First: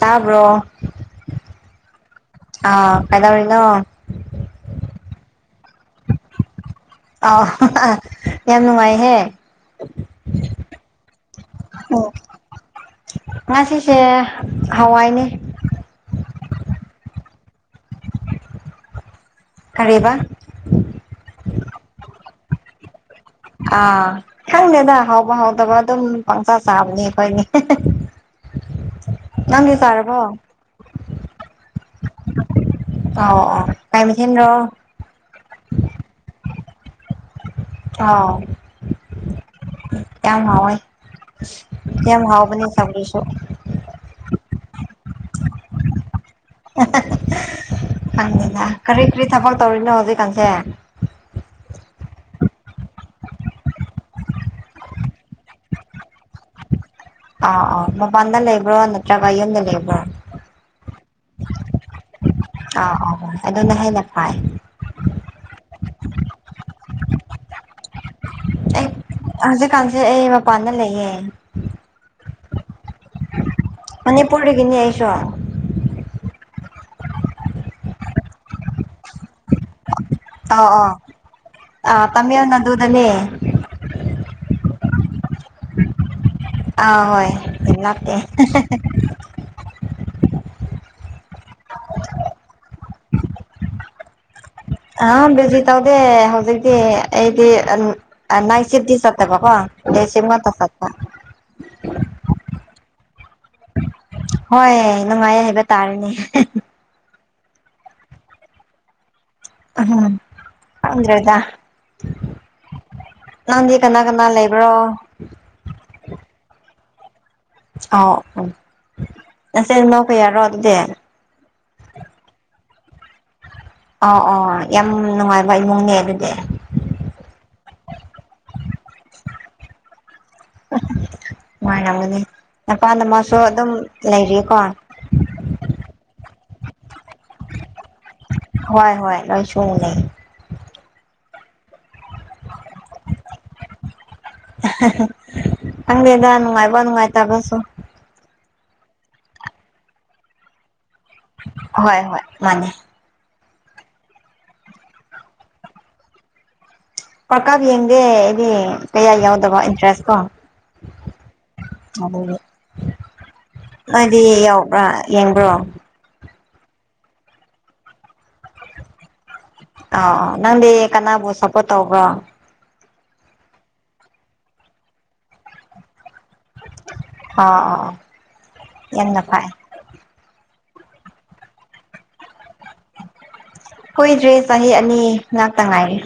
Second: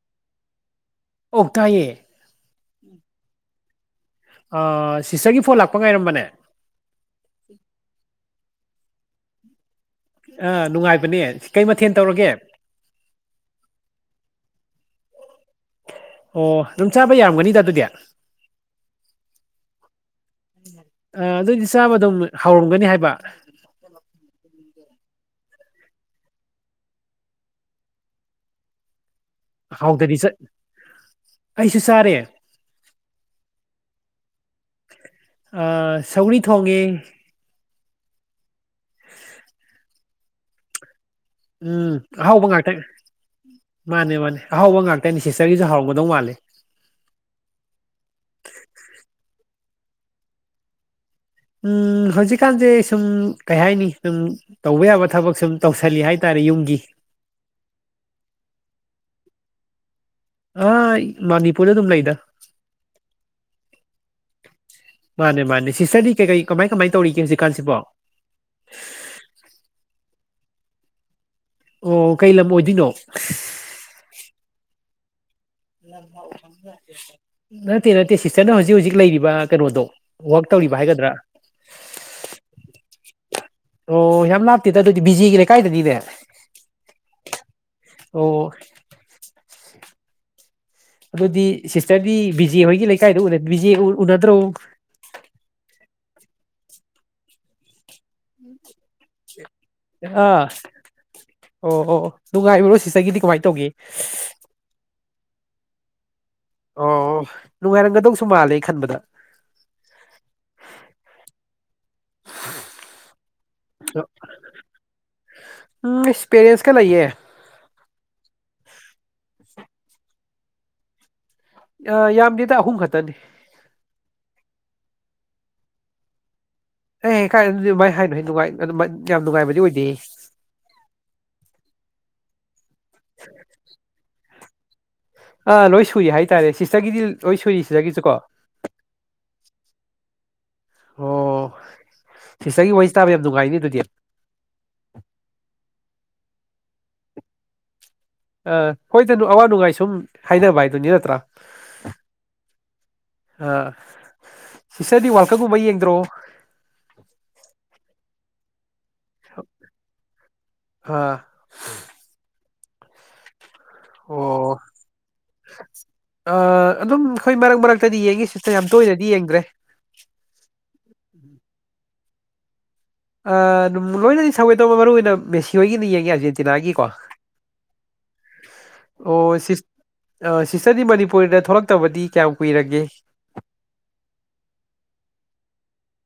ꯇꯥꯕ꯭ꯔꯣ ꯑꯣ ꯇꯥꯢꯌꯦ ꯑꯥ ꯀꯩꯗꯧꯔꯤꯅꯣ ꯑ ꯁꯤꯁꯇꯒꯤ ꯐꯣꯟ ꯂꯥꯛꯄ ꯉꯥꯏꯔꯝꯕꯅꯦ ꯑ ꯌꯥꯝ ꯅꯨꯡꯉꯥꯏꯍꯦ ꯑꯥ ꯅꯨꯡꯉꯥꯏꯕꯅꯦ ꯀꯩ ꯃꯊꯦꯜ ꯑꯣ ꯇꯧꯔꯒꯦ ꯉꯁꯤꯁꯦ ꯍꯋꯥꯏꯅꯦ ꯑꯣ ꯑꯗꯨꯝ ꯆꯥꯕ ꯌꯥꯝꯒꯅꯤꯗ ꯑꯗꯨꯗꯤ ꯑ ꯀꯔꯤꯕ ꯑꯗꯨꯏꯗꯤ ꯆꯥꯕ ꯑꯗꯨꯝ ꯍꯧꯔꯝꯒꯅꯤ ꯍꯥꯏꯕ ꯑꯥ ꯈꯪꯗ ꯍꯥꯎꯕ ꯍꯥꯎꯗꯕ ꯑꯗꯨꯝ ꯄꯪꯁꯥ ꯆꯥꯕꯅꯤ ꯑꯩꯈꯣꯏꯅꯤ ꯅꯪꯒꯤ ꯀꯥꯔꯕꯣ ꯀꯩꯁ ꯑꯣ ꯑꯣ ꯀꯥꯏ ꯑ ꯁꯧꯔꯤ ꯊ ꯍꯣꯡꯒꯦ ꯑꯥꯎ ꯌꯥꯝ ꯍꯥꯎꯏ ꯎꯝ ꯍꯥꯎꯕ ꯉꯇ ꯃꯥꯅꯦ ꯃꯥꯅꯦ ꯑꯍꯧꯕ ꯉꯥꯛꯇꯅꯤ ꯁꯤꯁꯇꯔꯒꯤꯁꯨ ꯍꯔꯒꯗꯧ ꯃꯥꯜꯂꯦ ꯀꯔꯤ ꯀꯔꯤ ꯊꯕꯛ ꯇꯧꯔꯤꯅꯣ ꯍꯧꯖꯤꯛꯀꯥꯟꯁꯦ ꯎꯝ ꯍꯧꯖꯤꯛꯀꯥꯟꯁꯦ ꯁꯨꯝ ꯀꯩ ꯍꯥꯏꯅꯤ ꯁꯨꯝ ꯇꯧꯕ ꯌꯥꯕ ꯊꯕꯛ ꯁꯨꯝ ꯇꯧꯁꯜꯂꯤ ꯍꯥꯏꯇꯥꯔꯦ ꯌꯨꯝꯒꯤ ꯑ ꯑ ꯃꯄꯥꯟꯗ ꯂꯩꯕ꯭ꯔꯣ ꯅꯠꯇ꯭ꯔꯒ ꯌꯨꯝꯗ ꯂꯩꯕ꯭ꯔꯣ ꯑꯥ ꯃꯅꯤꯄꯨꯔꯗ ꯑꯗꯨꯝ ꯂꯩꯗ ꯑꯥ ꯑꯥ ꯑꯗꯨꯅ ꯍꯦꯟꯅ ꯐꯩ ꯃꯥꯅꯦ ꯃꯥꯅꯦ ꯁꯤꯁꯇꯔꯗꯤ ꯀꯩ ꯀꯩ ꯀꯃꯥꯏ ꯀꯃꯥꯏ ꯇꯧꯔꯤꯒꯦ ꯍꯧꯖꯤꯛꯀꯥꯟꯁꯤꯕꯣ ꯑꯩ ꯍꯧꯖꯤꯛꯀꯥꯟꯁꯦ ꯑꯩ ꯃꯄꯥꯟꯗ ꯂꯩꯌꯦ ꯑꯣ ꯀꯩ ꯂꯝ ꯑꯣꯏꯗꯣꯏꯅꯣ ꯆ ꯅꯠꯇꯦ ꯅꯠꯇꯦ ꯁꯤꯁꯇꯔꯅ ꯍꯧꯖꯤꯛ ꯍꯧꯖꯤꯛ ꯂꯩꯔꯤꯕ ꯀꯩꯅꯣꯗꯣ ꯋꯛ ꯇꯧꯔꯤꯕ ꯑꯧ ꯍꯥꯏꯒꯗ꯭ꯔꯥ ꯑꯥ ꯇꯥꯃꯤꯜ ꯅꯥꯗꯨꯗꯅꯦ ꯑꯣ ꯌꯥꯝ ꯂꯥꯞ ꯇꯗ ꯑꯗꯨꯗꯤꯖꯤꯒ꯭ꯔꯦ ꯀꯥꯏꯗꯦꯅꯤꯗꯦ ꯑ ꯍꯣꯏ ꯍꯟꯅ ꯑꯣ ꯑꯗꯨꯗꯤ ꯁꯤꯁꯇꯔꯗꯤ ꯕꯤ ꯖꯦ ꯍꯣꯏꯒꯤ ꯂꯩꯀꯥꯏꯗ ꯕꯤ ꯖꯦ ꯎꯅꯗ꯭ꯔꯣ ꯑ ꯖꯤ ꯇꯥꯎꯗꯦ ꯍꯧꯖꯤꯛꯇꯤ ꯑꯩꯗꯤ ꯑ ꯅꯥꯢꯠ ꯁꯤꯞꯇꯤ ꯆꯠꯇꯦꯕꯀꯣ ꯕꯣ ꯗꯁ ꯃ ꯑꯥ ꯇꯁ ꯑꯣ ꯑꯣ ꯅꯨꯡꯉꯥꯏꯔꯨꯔꯣ ꯁꯤꯒꯤꯗꯤ ꯀꯃꯥꯏꯅ ꯇꯧꯒꯦ ꯅꯨꯡꯉꯥꯏ ꯍꯥꯏꯕ ꯇꯥꯔꯅꯦ ꯑꯣ ꯑꯣ ꯅꯨꯡꯉꯥꯏꯔꯝꯒꯗꯧꯁꯨ ꯃꯥꯜꯂꯦ ꯈꯟꯕꯗ ꯎꯝ ꯑꯗꯨꯗ꯭ꯔꯦꯗ ꯅꯪꯗꯤ ꯀꯅꯥ ꯀꯅꯥ ꯂꯩꯕ꯭ꯔꯣ ꯆ ꯂꯩꯌꯦ ꯑ ꯑꯣ ꯑꯁꯦ ꯅꯣ ꯀꯦꯔꯣ ꯑꯗꯨꯗꯦ ꯑ ꯌꯥꯝꯗꯤꯗ ꯑꯍꯨꯝ ꯈꯛꯇꯅꯤ ꯑ ꯑꯣ ꯌꯥꯝ ꯅꯨꯡꯉꯥꯏꯕ ꯏꯃꯨꯡꯅꯦ ꯑꯗꯨꯗꯤ ꯑꯦ ꯀꯥꯏ ꯑꯗꯨꯗꯤ ꯃꯥꯏ ꯍꯥꯏꯅꯨꯉꯥꯏ ꯌꯥꯝ ꯅꯨꯡꯉꯥꯏꯕꯗꯤ ꯑꯣꯏꯗꯦ ꯔꯝꯒꯅꯤ ꯃꯄꯥꯥꯟꯗ ꯑꯃꯁꯁꯨ ꯑꯗꯨꯝ ꯂꯩꯔꯤꯌꯦꯀꯣ ꯑꯥ ꯂꯣꯏ ꯁꯨꯏ ꯍꯥꯏꯇꯥꯔꯦ ꯁꯤꯇꯒꯤꯗꯤ ꯂꯣꯏ ꯁꯨꯔꯤ ꯁꯤꯗꯒꯤꯁꯨꯀꯣ ꯍꯣꯏ ꯍꯣꯏ ꯂꯣꯏ ꯁꯨꯅ ꯂꯩ ꯑꯣ ꯁꯤꯁꯇꯔꯒꯤ ꯋꯥꯔꯤꯍ ꯇꯥꯕ ꯌꯥꯝ ꯅꯨꯡꯉꯥꯏꯅꯤ ꯑꯗꯨꯗꯤ ꯑꯪꯦꯗ ꯅꯨꯡꯉꯥꯏꯕ ꯅꯨꯡꯉꯥꯏ ꯇꯕꯁꯨ ꯑ ꯍꯣꯏꯗꯅꯨ ꯑꯋꯥ ꯅꯨꯡꯉꯥꯏ ꯁꯨꯝ ꯍꯥꯏꯅꯕ ꯍꯥꯏꯗꯨꯅꯤ ꯅ ꯍꯣꯏ ꯍꯣꯏ ꯃꯥꯅꯦ ꯑ ꯁꯤꯇꯔꯗꯤ ꯋꯥꯔꯜ ꯀꯞꯀꯨꯝꯕ ꯌꯦꯡꯗ꯭ꯔꯣ ꯄꯀꯥꯕꯤ ꯌꯦꯡꯦ ꯏꯗꯤ ꯀꯌꯥ ꯌꯥꯎꯗꯕ ꯏꯟꯇꯔꯦꯁ ꯀꯣ ꯑ ꯑꯗꯨ ꯅꯗꯤ ꯑꯣ ꯌꯥꯎꯕ꯭ꯔꯥ ꯌꯦꯡꯕ꯭ꯔꯣ ꯑ ꯑꯗꯨꯝ ꯑꯩꯈꯣꯏ ꯃꯔꯛ ꯃꯔꯛꯇꯗꯤ ꯌꯦꯡꯉꯁꯤꯇ ꯌꯥꯝ ꯇꯣꯏꯅꯗꯤ ꯌꯦꯡꯗ꯭ꯔꯦ ꯑ ꯅꯪꯗꯤ ꯀꯅꯥꯕꯨ ꯁꯞꯄꯣꯔꯠ ꯇꯧꯕ꯭ꯔꯣ ꯑꯗꯨꯝ ꯂꯣꯏꯅꯗꯤ ꯁꯧꯒꯦ ꯇꯧꯕ ꯃꯔꯨꯏ ꯑꯣꯏꯅ ꯃꯦꯁꯤ ꯍꯣꯏꯒꯤꯅ ꯌꯦꯡꯒꯦ ꯍꯧꯖꯤꯗꯤ ꯇꯅꯥꯒꯤ ꯀꯣ ꯑꯣ ꯑꯣ ꯑꯣ ꯌꯥꯝꯅ ꯐꯩ ꯁꯤ ꯁꯤꯁꯇꯔꯗꯤ ꯃꯅꯤꯄꯨꯔꯔꯤꯗ ꯊꯣꯛꯂꯛꯇꯕꯗꯤ ꯀꯌꯥꯝ ꯀꯨꯏꯔꯒꯦ ꯀꯨꯏꯗ꯭ꯔꯦ ꯆꯍꯤ ꯑꯅꯤ ꯉꯥꯛꯇ ꯉꯥꯏꯔꯤꯦ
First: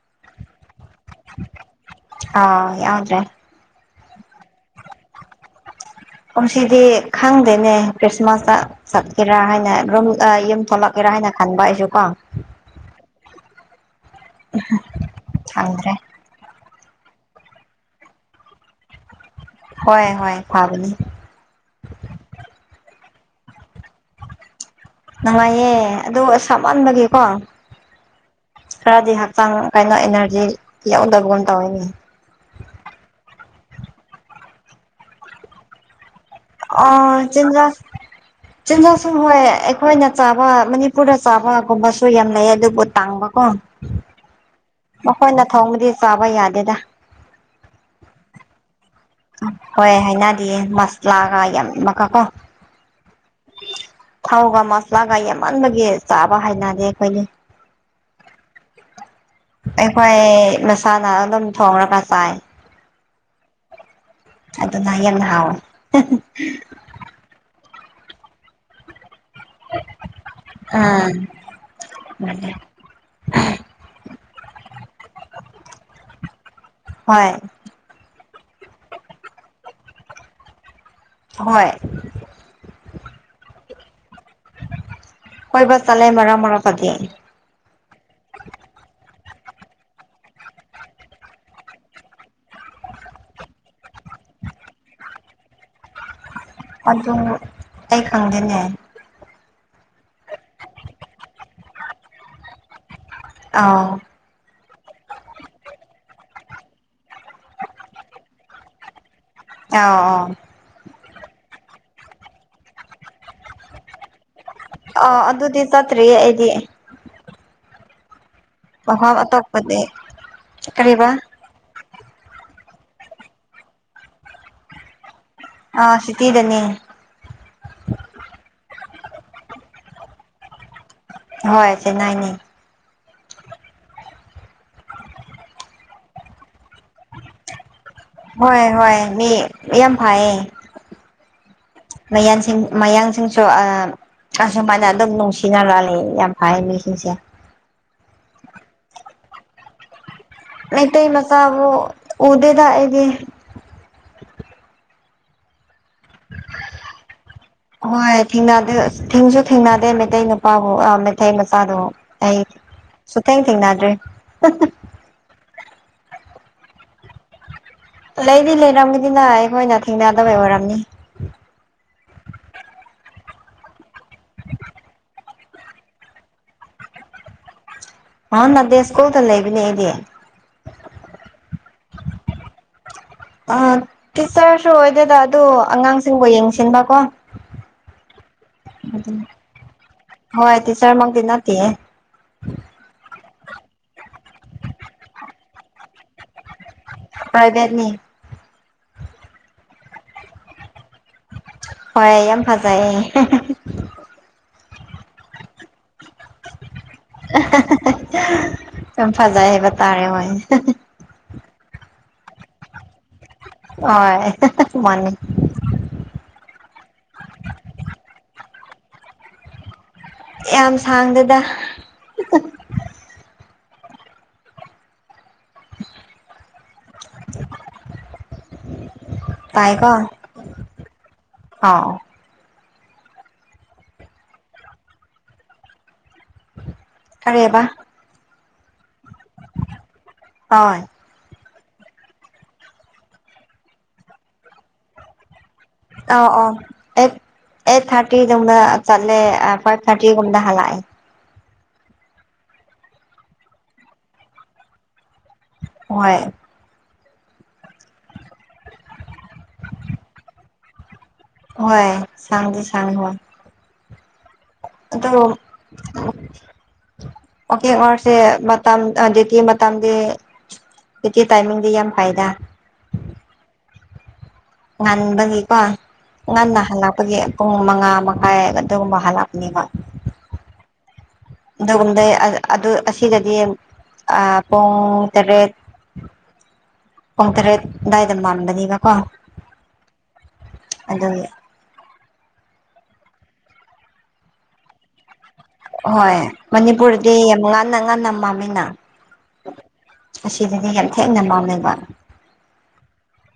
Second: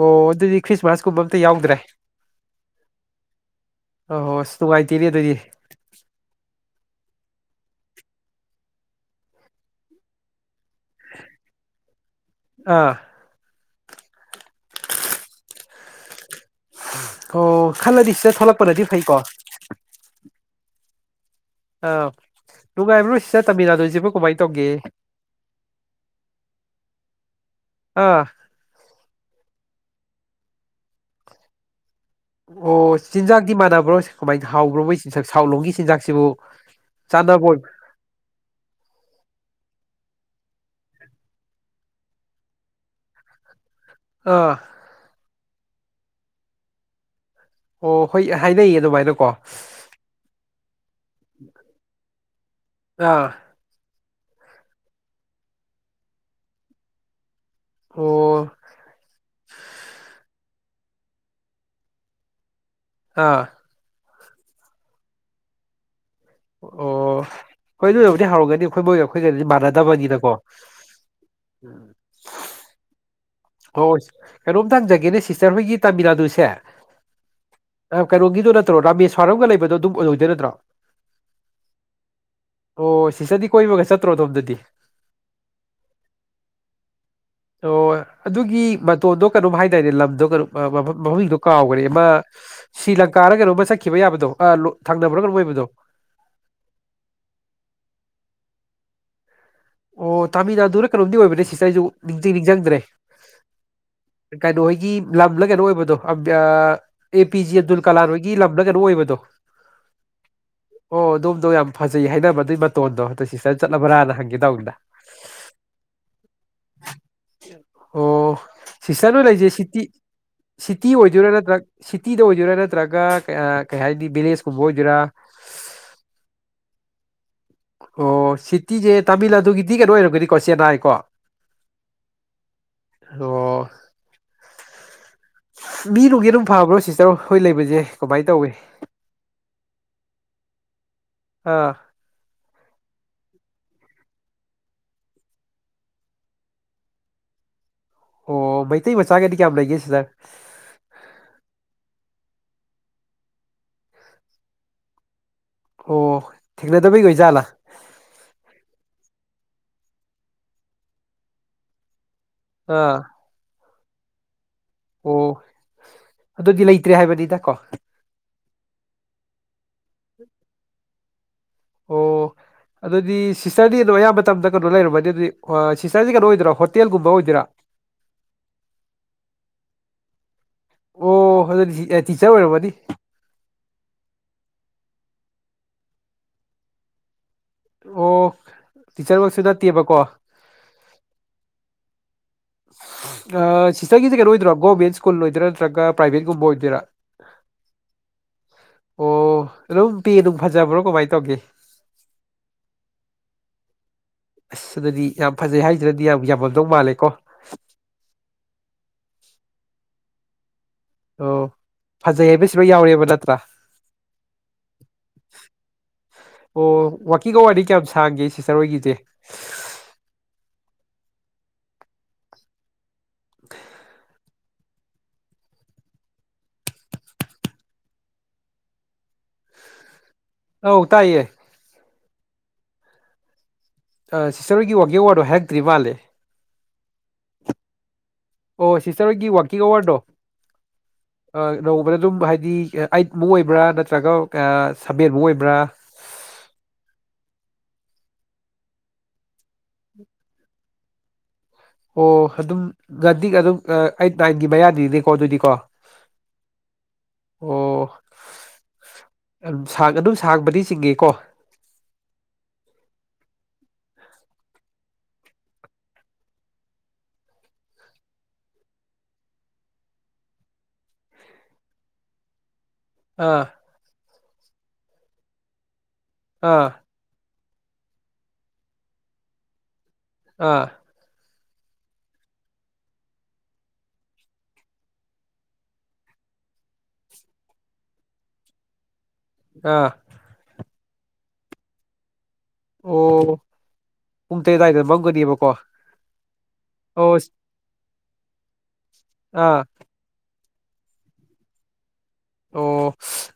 ꯑꯣ ꯑꯗꯨꯗꯤ ꯈ꯭ꯔꯤꯁꯃꯥꯁꯀꯨꯝꯕ ꯑꯝꯇ ꯌꯥꯎꯗ꯭ꯔꯦ ꯑꯥ ꯌꯥꯎꯗ꯭ꯔꯦ ꯑ ꯍꯣ ꯑꯁ ꯇꯅꯨꯡꯉꯥꯏꯇꯔꯤ ꯑꯗꯨꯗꯤ ꯀꯨꯝ ꯁꯤꯗꯤ ꯈꯪꯗꯦꯅꯦ ꯈ꯭ꯔꯤꯁꯃꯥꯁꯇ ꯆꯠꯀꯦꯔꯥ ꯍꯥꯏꯅꯨꯝ ꯊꯣꯛꯂꯛꯀꯦꯔꯥ ꯍꯥꯏꯅ ꯈꯟꯕ ꯑꯩꯁꯨ ꯀꯣ ꯑꯥ ꯎ ꯑꯗꯨꯗ꯭ꯔꯦ ꯑꯣ ꯈꯜꯂꯗꯤ ꯁꯤꯗ ꯊꯣꯛꯂꯛꯄꯅꯗꯤ ꯐꯩꯀꯣ ꯍꯣꯏ ꯍꯣꯏ ꯐꯥꯕꯅꯤ ꯁꯤ ꯇꯃꯤ ꯅꯥꯗꯨꯣꯏꯁꯤꯕꯨ ꯀꯃꯥꯏꯅ ꯇꯧꯒꯦ ꯅꯨꯡꯉꯥꯏꯌꯦ ꯑꯗꯨ ꯑꯁꯞꯃꯟꯕꯒꯤꯀꯣ ꯑꯥ ꯈꯔꯗꯤ ꯍꯛꯆꯥꯡ ꯀꯥꯏꯩꯅꯣ ꯑꯦꯅꯔꯖꯤ ꯌꯥꯎꯗꯕꯅ ꯇꯧꯋꯤꯅꯦ ꯑꯣ ꯆꯤꯟꯖꯥꯛꯇꯤ ꯃꯥꯟꯅꯕ꯭ꯔꯣ ꯀꯃꯥꯏꯅ ꯍꯥꯎꯕ꯭ꯔꯣ ꯃꯣꯏ ꯆꯖꯥꯛ ꯁꯥꯎꯂꯣꯝꯒꯤ ꯆꯤꯟꯖꯥꯛꯁꯤꯕꯨ ꯑ ꯆꯥꯟꯅꯕ ꯆꯤꯟꯖꯥꯛ ꯆꯤꯟꯖꯥꯛꯁꯨ ꯍꯣꯏ ꯑꯩꯈꯣꯏꯅ ꯆꯥꯕ ꯃꯅꯤꯄꯨꯔꯗ ꯆꯥꯕꯒꯨꯝꯕꯁꯨ ꯌꯥꯝ ꯂꯩ ꯑꯗꯨꯕꯨ ꯇꯥꯡꯕꯀꯣ ꯑ ꯃꯈꯣꯏꯅ ꯊꯣꯡꯕꯗꯤ ꯆꯥꯕ ꯌꯥꯗꯦꯗ ꯑꯣ ꯍꯣꯏ ꯍꯥꯏꯅꯩꯌꯦ ꯑꯗꯨꯃꯥꯏꯅ ꯍꯣꯏ ꯍꯥꯏꯅꯗꯤꯌꯦ ꯃꯁꯂꯥꯒ ꯌꯥꯝꯃꯀ ꯀꯣ ꯑꯥ ꯊꯥꯎꯒ ꯃꯁꯂꯥꯒ ꯌꯥꯝꯃꯟꯕꯒꯤ ꯆꯥꯕ ꯍꯥꯏꯅꯗꯦ ꯑꯩꯈꯣꯏꯅꯤ ꯑꯣ ꯑꯩ ꯐꯣꯏ ꯅꯁꯥ ꯅꯥ ꯑꯗꯨꯝ ꯊꯣꯡꯉꯒ ꯆꯥꯏ ꯑꯥ ꯑꯗꯨꯅ ꯌꯥꯝꯟꯅ ꯍꯑꯣ ꯑꯣ ꯍꯣꯏ ꯑꯗꯨꯕꯨꯗꯤ ꯍꯧꯔꯒꯗꯤ ꯑꯩꯈꯣꯏꯕꯣꯏ ꯑꯩꯈꯣꯏ ꯀꯔꯤꯗꯤ ꯃꯥꯟꯅꯗꯕꯅꯤꯅꯀꯣ ꯎ ꯑꯥ ꯍꯣꯏ ꯀꯩꯅꯣꯝꯇ ꯍꯪꯖꯒꯦꯅꯦ ꯁꯤꯁꯇꯔ ꯑꯩꯈꯣꯏꯒꯤ ꯇꯥꯃꯤꯜ ꯅꯥꯗꯨꯁꯦ ꯀꯩꯅꯣꯒꯤꯗꯣ ꯅꯠꯇ꯭ꯔꯣ ꯔꯥꯃꯦꯁ꯭ꯏꯔꯝꯒ ꯂꯩꯕꯗꯣ ꯑꯗꯨꯝ ꯑꯣꯏꯔꯣꯏꯗꯣꯏ ꯅꯠꯇ꯭ꯔꯣ ꯍꯣꯏ ꯑꯣ ꯁꯤꯁꯗꯤ ꯀꯣꯏꯕ ꯀ ꯆ ꯀꯣꯏꯕ ꯆꯠꯂꯦ ꯃꯔꯛ ꯃꯔꯛꯇꯗꯤ ꯑꯗꯨ ꯃꯇꯣꯟꯗꯣ ꯀꯩꯅꯣꯝ ꯍꯥꯏꯇꯥꯔꯅꯦ ꯂꯝꯗꯣ ꯀꯩꯅꯣ ꯃꯃꯤꯡꯗꯣ ꯀꯥꯎꯈ꯭ꯔꯦ ꯑꯃ ꯁꯤ꯭ꯔꯤ ꯂꯪꯀꯥꯗ ꯀꯩꯅꯣꯝꯃ ꯆꯠꯈꯤꯕ ꯌꯥꯕꯗꯣ ꯊꯥꯡꯅꯕ꯭ꯔꯥꯒ ꯂꯣꯏꯕꯗꯣ ꯑꯗꯨ ꯑꯩ ꯈꯪꯗꯦꯅꯦ ꯑꯣ ꯇꯥꯃꯤꯜ ꯅꯥꯗꯨꯅ ꯀꯩꯅꯣꯝꯗꯤ ꯑꯣꯏꯕꯅꯦ ꯁꯤꯗ ꯑꯩꯁꯨ ꯅꯤꯡꯁꯤꯡ ꯅꯤꯡꯁꯤꯡꯗ꯭ꯔꯦ ꯑꯥ ꯒꯤ ꯂꯝꯂ ꯀꯩꯅꯣ ꯑꯣꯏꯕꯗꯣ A P J Abdul Kalam ꯍꯣꯏꯒꯤ ꯂꯝꯂ ꯀꯩꯅꯣꯝ ꯑꯣꯏꯕꯗꯣ ꯑꯥ ꯑꯥ ꯑꯣ ꯑꯗꯣꯝꯗꯣ ꯌꯥꯝ ꯐꯖꯩ ꯍꯥꯏꯅꯕ ꯑꯗꯨꯏ ꯃꯇꯣꯟꯗꯣ ꯑꯗ ꯁꯤꯁꯇꫪ ꯆꯠꯂꯕ꯭ꯔꯥꯅ ꯍꯪꯉ ꯑ ꯑꯗꯨꯗꯤ ꯆꯠꯇ꯭ꯔꯤ ꯑꯩꯗꯤ ꯑꯣ ꯃꯐꯝ ꯁꯤꯁꯇꯁꯨ ꯂꯩꯖꯦ ꯁꯤꯇꯤ ꯑꯇꯣꯞꯄꯗꯤ ꯁꯤꯇꯤ ꯀꯔꯤꯕ ꯑꯣꯏꯗꯣꯏꯔꯥ ꯅꯠꯇ꯭ꯔꯥ ꯁꯤꯇꯤꯗ ꯑꯣꯏꯗꯣꯏꯔꯥ ꯅꯠꯇ꯭ꯔꯒ ꯀꯩ ꯍꯥꯏꯗꯤ ꯚꯤꯂꯦꯖꯀꯨꯝꯕ ꯑꯣꯏꯗꯣꯏꯔꯥ ꯑꯥ ꯁꯤꯇꯤꯗꯅꯤ ꯑꯣ ꯁꯤꯇꯤꯁꯦ ꯇꯥꯃꯤꯜ ꯅꯥꯗꯨꯒꯤꯗꯤ ꯀꯩꯅꯣ ꯑꯣꯏꯔꯝꯒꯅꯤꯀꯣ ꯆꯦꯟꯅꯥꯏ ꯀꯣ ꯍꯁꯦ ꯅꯥꯏ ꯅ ꯑꯣ ꯃꯤꯅꯒꯤ ꯑꯗꯨꯝ ꯐꯕ꯭ꯔꯣ ꯁꯤꯁꯇꯔ ꯍꯈꯣꯏ ꯂꯩꯕꯁꯦ ꯀꯃꯥꯏꯅ ꯇꯧꯏ ꯍꯣꯏ ꯍꯣꯏ ꯃꯤ ꯌꯥꯝ ꯐꯥꯏꯌꯦ ꯑꯥ ꯃꯌꯥꯟꯁꯤꯡ ꯃꯌꯥꯡꯁꯤꯡꯁꯨ ꯑ ꯑꯁꯨꯃꯥꯏꯅ ꯑꯗꯨꯝ ꯅꯨꯡꯁꯤꯅ ꯂꯂꯦ ꯌꯥꯝ ꯐꯩ ꯃꯤꯁꯤꯡꯁꯦ ꯑꯣ ꯃꯩꯇꯩ ꯃꯆꯥꯒꯗꯤ ꯀꯌꯥꯝ ꯂꯩꯒꯦ ꯁꯤꯗ ꯃꯇ ꯃꯈꯀꯕꯣ ꯑꯣꯗꯦꯗꯥꯛ ꯑꯦꯒꯤꯗꯤ ꯑꯣ ꯊꯦꯡꯅꯗꯕꯩ ꯑꯣꯏꯖꯥꯠꯂꯥ ꯍꯣꯏ ꯊꯗ ꯊꯁꯨ ꯊꯦꯡꯅꯗꯦ ꯃꯩꯇꯩ ꯅꯨꯄꯥꯕꯨ ꯃꯩꯇꯩ ꯃꯆꯥꯗꯨꯣ ꯑꯩ ꯑꯥ ꯁꯨꯊꯦꯡ ꯊꯦꯡꯅꯗ꯭ꯔꯤ ꯇ ꯑꯣ ꯑꯗꯨꯗꯤ ꯂꯩꯇ꯭ꯔꯦ ꯍꯥꯏꯕꯅꯤꯗ ꯀꯣ ꯑꯩꯗꯤ ꯂꯩꯔꯝꯒꯅꯤꯅ ꯑꯩꯈꯣꯏꯅ ꯊꯦꯡꯅꯗꯕꯩ ꯑꯣꯏꯔꯝꯅꯤ ꯑꯣ ꯑꯗꯨꯗꯤ ꯁꯤꯁꯇꯔꯗꯤ ꯑ ꯑꯗꯨꯣ ꯑꯌꯥꯝꯕ ꯃꯇꯝꯗ ꯀꯩꯅꯣ ꯂꯩꯔꯝꯃꯅꯤ ꯑꯗꯨꯗꯤ ꯁꯤꯁꯇꯔꯁꯤ ꯀꯩꯅꯣ ꯑꯣꯏꯗꯣꯏꯔꯥ ꯍꯣꯇꯦꯜꯒꯨꯝꯕ ꯑꯣꯏꯗꯣꯏꯔꯥ ꯍ ꯅꯗꯁ ꯀꯣ ꯂꯩꯕꯗꯤ ꯑꯣ ꯑꯗꯨꯗꯤ ꯇꯤꯆꯔ ꯑꯣꯏꯔꯕꯗꯤ ꯑ ꯇꯤꯆꯔꯁꯨ ꯑꯣꯏꯗꯦꯗ ꯑꯗꯨ ꯑꯉꯥꯡꯁꯤꯡꯕꯨ ꯌꯦꯡꯁꯤꯟꯕꯀꯣ ꯑꯣ ꯇꯤꯆꯔꯃꯛꯁꯨ ꯅꯠꯇꯦꯕꯀꯣ ꯍꯣꯏ ꯇꯆꯔ ꯃꯗꯤꯅ ꯇ ꯁꯤꯁꯇꯔꯒꯤꯦ ꯀꯩꯅꯣ ꯑꯣꯏꯗꯣꯏꯣ ꯒꯣꯔꯃꯦꯟ ꯁ꯭ꯀꯨꯜ ꯑꯣꯏꯗꯣꯏꯔ ꯅꯠꯇ꯭ꯔꯒ ꯄ꯭ꯔꯥꯏꯕꯦꯠꯀꯨꯝꯕ ꯑꯣꯏꯗꯣꯏꯔꯥ ꯄꯥꯏꯕꯠꯅꯤ ꯑꯣ ꯑꯗꯨꯝ ꯄꯤ ꯑꯗꯨꯅꯨꯡ ꯐꯖꯕ꯭ꯔꯣ ꯀꯃꯥꯏꯅ ꯇꯧꯒꯦ ꯍꯣꯏ ꯌꯥꯝ ꯐꯖꯥꯏ ꯑꯁꯗꯗꯤ ꯌꯥꯝ ꯐꯖꯩ ꯍꯥꯏꯖ꯭ꯔꯗꯤ ꯌꯥꯝ ꯌꯥꯝꯃꯝꯗꯧ ꯃꯥꯜꯂꯦ ꯁꯨꯝ ꯐꯖꯥꯏ ꯍꯥꯏꯕ ꯇꯥꯔꯦ ꯍꯣꯏ ꯑꯣ ꯐꯖꯩ ꯍꯥꯏꯕꯁꯤꯔꯣ ꯌꯥꯎꯔꯦꯕ ꯅꯠꯇ꯭ꯔꯥ ꯑꯣ ꯃ [inaudible] ꯑꯣ ꯋꯥꯀꯤꯒ ꯋꯥꯔꯤꯅꯤ ꯀꯌꯥ ꯁꯥꯡꯒꯦ ꯁꯤ ꯆꯔꯣꯏꯈꯤꯗꯦ ꯌꯥꯝ ꯁꯥꯡꯗꯗ [unintelligible] [inaudible] ꯇꯥꯏ ꯀꯣ ꯍꯧ ꯇꯥꯏꯌꯦ ꯁꯤꯁꯇꯔꯣꯏꯒꯤ ꯋꯥꯒꯦ ꯋꯥꯔꯗꯣ ꯍꯥꯏꯔꯛꯇ꯭ꯔꯤ ꯃꯥꯜꯂꯦ ꯀꯔꯦꯕ ꯑꯣ ꯁꯤꯁꯇꯔꯣꯏꯒꯤ ꯋꯀꯤꯡ ꯑꯋꯥꯔꯗꯣ ꯍꯣꯏ ꯅꯣꯡꯃꯗ ꯑꯗꯨꯝ ꯍꯥꯏꯗꯤ ꯑꯩꯠꯃꯨꯛ ꯑꯣꯏꯕ꯭ꯔꯥ ꯅꯠꯇ꯭ꯔꯒ ꯁꯚꯦꯟꯃꯨꯛ ꯑꯣꯏꯕ꯭ꯔꯥ ꯑ ꯑ ꯑꯦ [unintelligible] [inaudible] ꯑꯩꯠ ꯊꯥꯔꯇꯤꯗꯣꯝꯗ ꯆꯠꯂꯦ ꯐꯥꯏꯚ ꯊꯥꯔꯇꯤꯒꯨꯝꯗ ꯍꯜꯂꯑ ꯑꯣ ꯑꯗꯨꯝ ꯉꯗꯤꯛ ꯑꯗꯨꯝ ꯑꯩꯠ ꯅꯥꯏꯟꯒꯤ ꯃꯌꯥꯅꯤꯅꯦꯣ ꯀꯣ ꯑꯗꯨꯗꯤ ꯀꯣ ꯍꯣꯏ ꯑꯣ ꯑꯗꯨꯝ ꯁꯥꯡꯕꯗꯤ ꯆꯤꯡꯉꯦꯀꯣ ꯍꯣꯏ ꯁꯥꯡꯖ ꯁꯥꯡ ꯍꯣꯏ ꯑꯗꯨꯗ ꯑꯣꯀꯦ ꯋꯥꯔꯁꯦ ꯃꯥꯡ ꯗꯦꯇ ꯃꯇꯥꯡꯗ ꯗꯤꯤ ꯇꯥꯏꯃꯤꯡꯗꯒꯤ ꯌꯥꯝ ꯐꯥꯏꯅ ꯑꯥ [unintelligible] [inaudible] ꯉꯟꯕꯒꯤꯀꯣ ꯉꯟꯅ ꯑꯥ ꯍꯜꯂꯛꯄꯒꯤ ꯄꯨꯡ ꯃꯉꯥ ꯃꯈꯥꯏ ꯑꯗꯨꯒꯨꯝꯕ ꯍꯜꯂꯛꯄꯅꯦꯕ ꯑꯥ ꯑꯗꯨꯒꯨꯝꯗꯩ ꯑꯗꯨ ꯑꯁꯤꯗꯗꯤ ꯄꯨꯡ ꯇꯔꯦꯠ ꯎꯝ [unintelligible] [inaudible] ꯄꯨꯡ ꯇꯔꯦꯠ ꯑꯗꯨꯗꯥꯋꯥꯏꯗ ꯃꯥꯟꯕꯅꯤꯒ ꯀꯣ ꯑꯥ [unintelligible] [inaudible] ꯑꯗꯨ ꯑꯣ ꯎꯇꯗꯗꯅ ꯃꯪꯅꯤ ꯏꯕ ꯍꯣꯏ ꯃꯅꯤꯄꯨꯔꯗꯤ ꯌꯥꯝ ꯉꯟꯅ ꯉꯟꯅ ꯃꯥꯃꯤꯅ ꯑꯥ [inaudible] ꯑꯁꯤꯗꯗꯤ ꯌꯥꯝ ꯊꯦꯡꯅ ꯃꯥꯡꯅꯕ ꯑꯣ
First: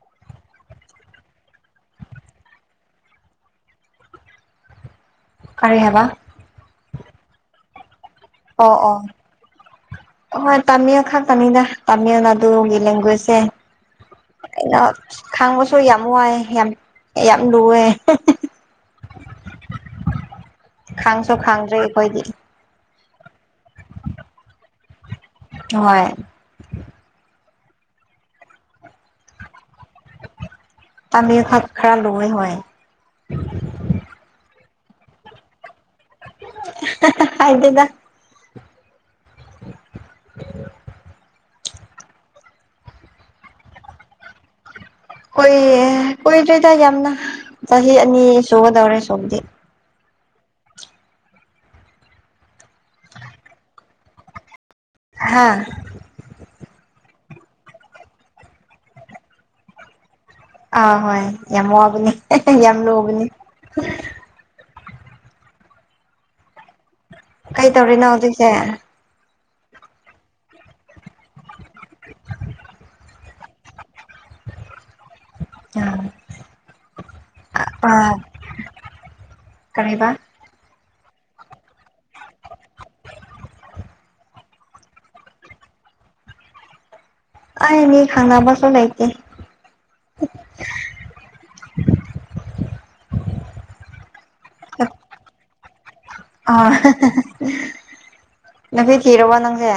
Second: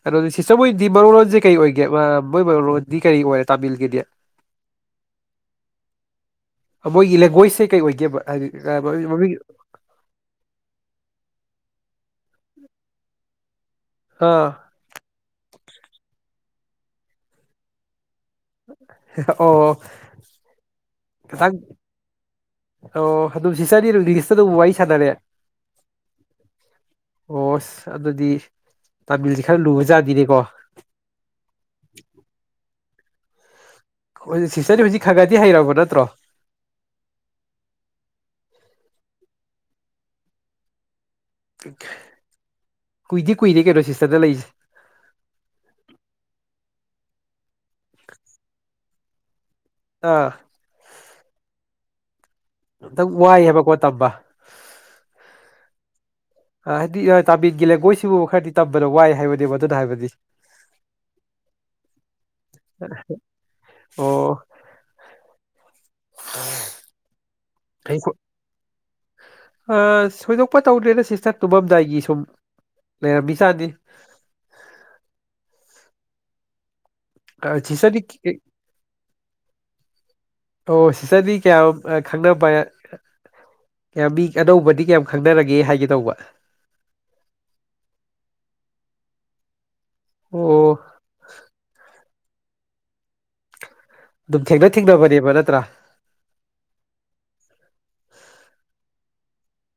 ꯑꯗꯨꯣꯗꯤ ꯁꯤꯁꯇꯔ ꯃꯣꯏꯗꯤ ꯃꯔꯣꯔꯣꯟꯁꯦ ꯀꯔꯤ ꯑꯣꯏꯒꯦ ꯃꯣꯏ ꯃꯔꯨꯔꯣꯟꯗꯤ ꯀꯔꯤ ꯑꯣꯏꯔꯦ ꯇꯥꯃꯤꯜꯒꯤꯗꯤ ꯑ [unintelligible] [inaudible] [unintelligible] [inaudible] ꯀꯔꯤ ꯍꯥꯏꯕ ꯃꯣꯏꯒꯤ ꯂꯦꯡꯒ꯭ꯋꯦꯖꯁꯦ ꯀꯩ ꯑꯣꯏꯒꯦꯕ ꯍꯥꯏꯗꯤ ꯑꯣ ꯃꯃꯤꯡ ꯑꯣ ꯍ ꯇꯝ ꯑꯈꯥ ꯇꯅꯥ ꯇ [inaudible] ꯇꯥꯃꯤꯜ ꯅꯥꯗꯨꯒꯤ ꯂꯦꯡꯒ꯭ꯋꯦꯖꯁꯦ ꯑꯥ ꯑꯩꯅ ꯈꯥꯡꯕꯁꯨ ꯌꯥꯝ ꯋꯥꯏ ꯌꯥꯝ ꯌꯥꯝ ꯂꯨꯑꯦ ꯑꯣ ꯈꯪꯁꯨ ꯈꯤꯇꯪ ꯈꯥꯡꯗ꯭ꯔꯦ ꯑꯩꯈꯣꯏꯗꯤ [inaudible] ꯑꯣ ꯑꯗꯨꯝ ꯁꯤ ꯆꯔꯅꯤ ꯑꯗꯨ ꯏꯪꯂꯤꯁꯇ ꯑꯗꯨꯝ ꯋꯥꯔꯤ ꯁꯥꯟꯅꯔꯦ ꯍꯣꯏ ꯑꯣ ꯑꯗꯨꯗꯤ ꯇꯥꯕꯤꯜꯗꯤ ꯈꯔ ꯂꯨ ꯇꯥꯕꯤ ꯈ ꯈꯦꯔ ꯂꯣꯏꯋꯦ ꯍ ꯁꯤꯁꯇꯔ ꯍꯧꯖꯤꯛ ꯈꯔ ꯈꯗꯤ ꯍꯩꯔꯕ ꯅꯠꯇ꯭ꯔꯣ ꯍꯥꯏꯗꯗ [unintelligible] [inaudible] ꯀꯨꯏꯗꯦ ꯀꯨꯏꯗꯦ ꯀꯩꯅꯣ ꯁꯤꯁꯇꯔꯗ ꯂꯩꯁꯦ ꯎ [unintelligible] [inaudible] ꯀꯨꯏ ꯀꯨꯏꯗꯣꯏꯗ ꯌꯥꯝꯅ ꯆꯍꯤ ꯑꯅꯤ ꯁꯨꯒꯗꯧꯔꯦ ꯁꯨꯗꯤ ꯑꯥ ꯑꯝꯇꯪ ꯋꯥꯏꯑꯦꯕꯀꯣ ꯇꯝꯕ ꯍꯥꯥ ꯍꯥꯏꯗꯤ ꯇꯥꯕꯤꯒꯤ ꯂꯩꯒꯣꯏꯁꯤꯕꯨ ꯈꯔꯗꯤ ꯇꯝꯕꯗ ꯋꯥꯏ ꯍꯥꯏꯕꯅꯦꯕ ꯑꯗꯨꯅ ꯍꯥꯏꯕꯗꯤ ꯑꯥ ꯍꯣꯏ ꯌꯥꯝꯃꯃꯛꯑꯕꯅꯤ ꯌꯥꯝ ꯂꯨꯕꯅꯤ ꯑꯥ ꯀꯩ ꯇꯧꯔꯤꯅꯣ ꯍꯧꯖꯤꯛꯁꯦ ꯁꯣꯏꯗꯣꯛꯄ ꯇꯧꯗ꯭ꯔꯦꯅ ꯁꯤꯁꯇꯔ ꯇꯨꯝꯃꯝꯗꯥꯏꯒꯤ ꯁꯨꯝ ꯂꯩꯔꯝꯃꯤꯁ ꯆꯗꯤ ꯑꯝ ꯀꯁꯤ ꯁꯗꯤ ꯀꯔꯤꯕ ꯑꯣ ꯁꯤꯇꯔꯗꯤ ꯀꯌꯥꯝ ꯈꯪꯅꯕ ꯀꯌꯥꯝ ꯃꯤ ꯑꯅꯧꯕꯗꯤ ꯀꯌꯥꯝ ꯈꯪꯅꯔꯒꯦ ꯍꯥꯏꯒꯦ ꯇꯧꯕ ꯑꯅꯦ ꯈꯉꯕ ꯆ ꯂꯩꯀꯦ ꯑꯣ ꯑꯗꯨꯝ ꯊꯦꯡꯅ ꯊꯦꯡꯅꯕꯅꯦꯕ ꯅꯠꯇ꯭ꯔꯥ ꯑ ꯅꯈꯦ ꯀ ꯔꯕ ꯅꯪꯁꯦ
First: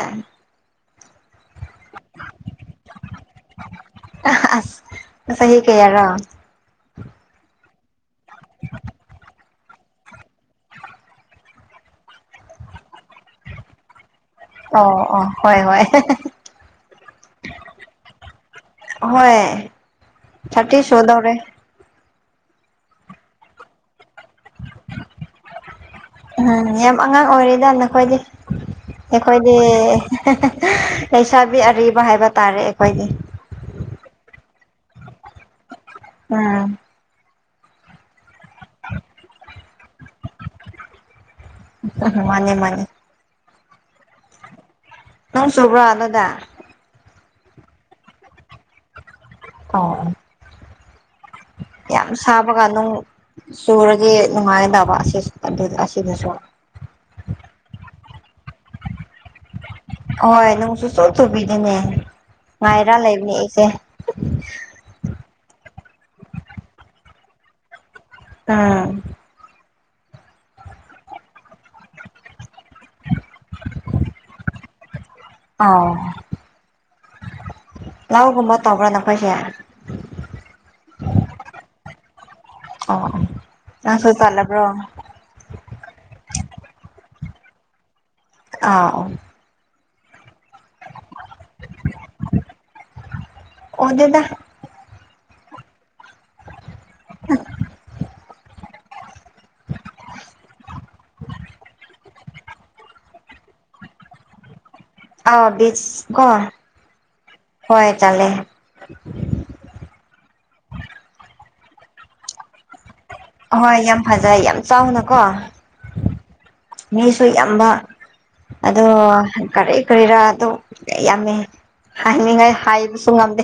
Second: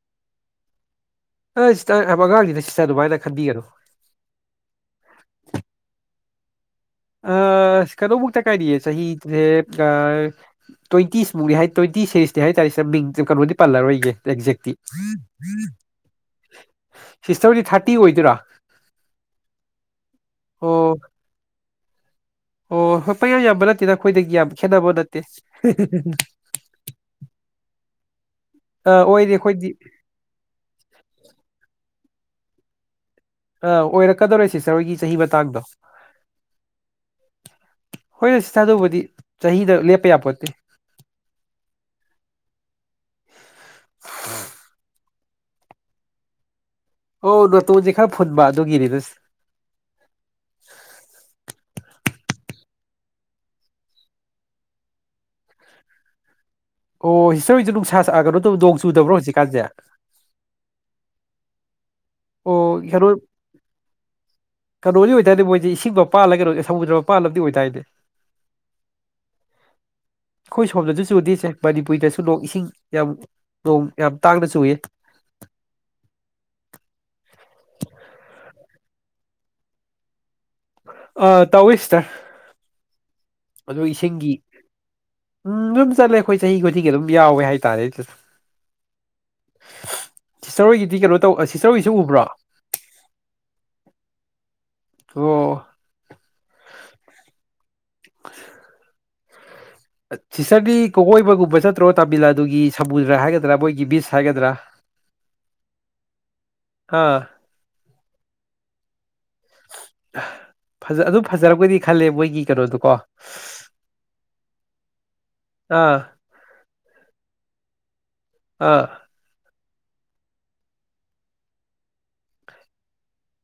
ꯑ ꯍꯥꯏ ꯑꯉꯥꯡꯅꯤꯅ ꯁꯤꯇ ꯑꯗꯨꯚꯥꯏꯅ ꯈꯟꯕꯤꯒꯅꯨ ꯑꯁ ꯆꯍꯤ ꯀꯌꯥꯔꯣ ꯑ ꯀꯔꯣꯕꯨꯛꯇ ꯀꯥꯏꯔꯤꯌꯦ ꯁꯍꯤꯁꯦ ꯇ꯭ꯋꯦꯟꯇꯤꯁꯃꯨꯛꯅꯤ ꯍꯥꯏ ꯇ꯭ꯋꯦꯟꯇꯤ ꯁꯦꯔꯤꯁꯇꯤ ꯍꯥꯏꯇꯥꯥꯔꯦ ꯁ ꯃꯤꯡꯁ ꯀꯩꯅꯣꯗꯤ ꯄꯜꯂꯔꯣꯏꯒꯦ ꯑꯦꯛꯖꯦ ꯑꯣ ꯑꯣ ꯍꯣꯏ ꯍꯣꯏ ꯁꯤꯁꯇꯔꯗꯤ ꯊꯥꯔꯇꯤ ꯑꯣꯏꯗꯣꯏꯔꯥ ꯍꯣꯏ ꯁꯥꯇꯤ ꯑꯣ ꯁꯣꯗꯧꯔꯦ ꯑꯣ ꯍ ꯄꯩꯌꯥꯖꯤꯕꯂꯥꯤꯗ ꯑꯩꯈꯣꯏꯗꯒꯤ ꯌꯥꯝ ꯈꯦꯠꯅꯕ ꯅꯠꯇꯦ ꯎꯝ ꯌꯥꯝ ꯑꯉꯥꯡ ꯑꯣꯏꯔꯤꯗ ꯅꯈꯣꯏꯗꯤ ꯑ ꯑꯣꯏꯔꯦ ꯑꯩꯈꯣꯏꯗꯤ ꯂꯩꯁꯥꯕꯤ ꯑꯔꯤꯕ ꯍꯥꯏꯕ ꯇꯥꯔꯦ ꯑꯩꯈꯣꯏꯗꯤ ꯑ ꯑꯣꯏꯔꯛꯀꯗꯧꯔꯦ ꯁꯤꯇꯔ ꯍꯣꯏꯒꯤ ꯆꯍꯤ ꯃꯇꯥꯡꯗꯣ ꯎꯝ ꯍꯣꯏ ꯑꯗꯨ ꯁꯤ ꯊꯥꯗꯧꯕꯗꯤ ꯆꯍꯤꯗ ꯂꯦꯞꯄ ꯌꯥꯄꯣꯠꯇꯦ ꯃꯥꯅꯦ ꯃꯥꯅꯦ ꯑ ꯅꯪ ꯁꯣꯕ꯭ꯔꯣ ꯑꯅꯗ ꯑꯣ ꯅꯇꯣꯟꯁꯦ ꯈꯔ ꯐꯨꯟꯕ ꯑꯗꯨꯒꯤꯅꯤꯗ ꯑꯣ ꯌꯥꯝ ꯁꯥꯕ ꯀꯥꯟꯗꯅꯨꯡ ꯁꯨꯔꯒꯤ ꯅꯨꯡꯉꯥꯏꯗꯕ ꯑꯁꯤꯅꯁꯨ ꯑꯣ ꯍꯤꯁꯇꯔꯤꯁꯨ ꯅꯨꯡꯁꯥ ꯁꯛꯒꯅꯣ ꯇꯧ ꯅꯣꯡ ꯆꯨꯗꯕ꯭ꯔꯣ ꯍꯧꯖꯤꯛꯀꯥꯟꯁꯦ ꯍꯣꯏ ꯅꯪꯁꯨ ꯁ ꯁꯨꯕꯤꯗꯤꯅꯦ ꯑꯣ ꯉꯥꯏꯔꯥ ꯀꯩꯅꯣ ꯂꯩꯕꯅꯦ ꯑꯩꯁꯦ ꯁꯤꯗꯤ ꯃꯣꯏꯁꯦ ꯏꯁꯤꯡꯒꯣ ꯄꯥꯜꯂꯒ ꯁꯃꯨꯗ꯭ꯔꯗ ꯄꯥꯜꯂꯕꯗꯤ ꯑꯣꯏꯇꯥꯏꯅꯦ ꯎꯝ ꯑꯩꯈꯣꯏ ꯁꯣꯝꯗꯁꯨ ꯆꯨꯗꯦꯁꯦ ꯃꯅꯤꯄꯨꯔꯤꯗꯁꯨ ꯏꯁꯤꯡ ꯌꯥꯝ ꯅꯣꯡ ꯌꯥꯝ ꯇꯥꯡꯗꯁꯨ ꯎꯏ ꯑ ꯂꯧꯒꯨꯝꯕ ꯇꯧꯕ꯭ꯔꯥ ꯅꯈꯣꯏꯁꯦ ꯑ ꯇꯧ ꯏꯁ ꯑꯣ ꯑꯗꯨꯒ ꯅꯪꯁꯨ ꯏꯁꯤꯡꯒꯤ ꯆꯠꯂꯕ꯭ꯔꯣ ꯎꯝ ꯑꯗꯨꯝ ꯆꯠꯂꯦ ꯑꯩꯈꯣꯏ ꯆꯍꯤ ꯈꯨꯗꯤꯡꯒꯤ ꯑꯗꯨꯝ ꯌꯥꯎꯋꯦ ꯍꯥꯏꯇꯥꯔꯦ ꯁꯤꯁꯨ ꯑꯥ ꯁꯤꯁꯇꯔ ꯍꯣꯏꯒꯤꯗꯤ ꯀꯩꯅꯣ ꯇꯧꯕ ꯁꯤꯁꯇꯔ ꯍꯣꯏꯒꯤꯁꯨ ꯎꯕ꯭ꯔꯣ ꯃꯖꯦꯗ ꯇ [unintelligible] ꯍ ꯁꯤꯁꯇꯔꯗꯤ ꯀꯣꯀꯣꯏꯕꯒꯨꯝꯕ ꯆꯠꯇ꯭ꯔꯣ ꯇꯥꯃꯤꯜ ꯅꯥꯗꯨꯒꯤ ꯁꯃꯨꯗ꯭ꯔ ꯍꯥꯏꯒꯗ꯭ꯔꯥ ꯃꯣꯏꯒꯤ ꯕꯤꯁ ꯍꯥꯏꯒꯗ꯭ꯔꯥ ꯑ ꯕꯤꯁ ꯀ ꯑꯥ ꯍꯣꯏ ꯇꯂꯦ ꯖ ꯑꯗꯨꯝ ꯐꯖꯔꯛꯄꯗꯤ ꯈꯜꯂꯦ ꯃꯣꯏꯒꯤ ꯀꯩꯅꯣꯗꯨꯀꯣ ꯍꯣꯏ ꯌꯥꯝ ꯐꯖꯩ ꯌꯥꯝ ꯆꯥꯎꯅꯀꯣ ꯑꯥ ꯃꯤꯁꯨ ꯌꯥꯝ ꯕ ꯑꯥ ꯑꯗꯣ ꯀꯔꯤ ꯀꯔꯤꯔꯥ ꯑꯗꯨ ꯌꯥꯝꯃꯤ ꯍꯥꯏꯅꯤꯡꯉꯥꯏ ꯍꯥꯏꯕꯁꯨ ꯉꯝꯗꯦ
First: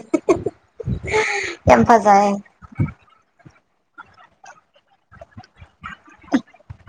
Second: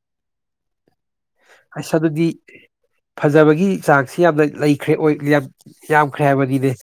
ꯌꯥꯝ ꯑꯁ ꯑꯗꯨꯗꯤ ꯐꯖꯩ ꯐꯖꯕꯒꯤ ꯆꯥꯡꯁꯤ ꯌꯥꯝꯅ ꯂꯩꯈ꯭ꯔꯦ ꯑꯣꯏ ꯌꯥꯝ ꯌꯥꯝꯈ꯭ꯔꯦꯕꯒꯤꯗꯤ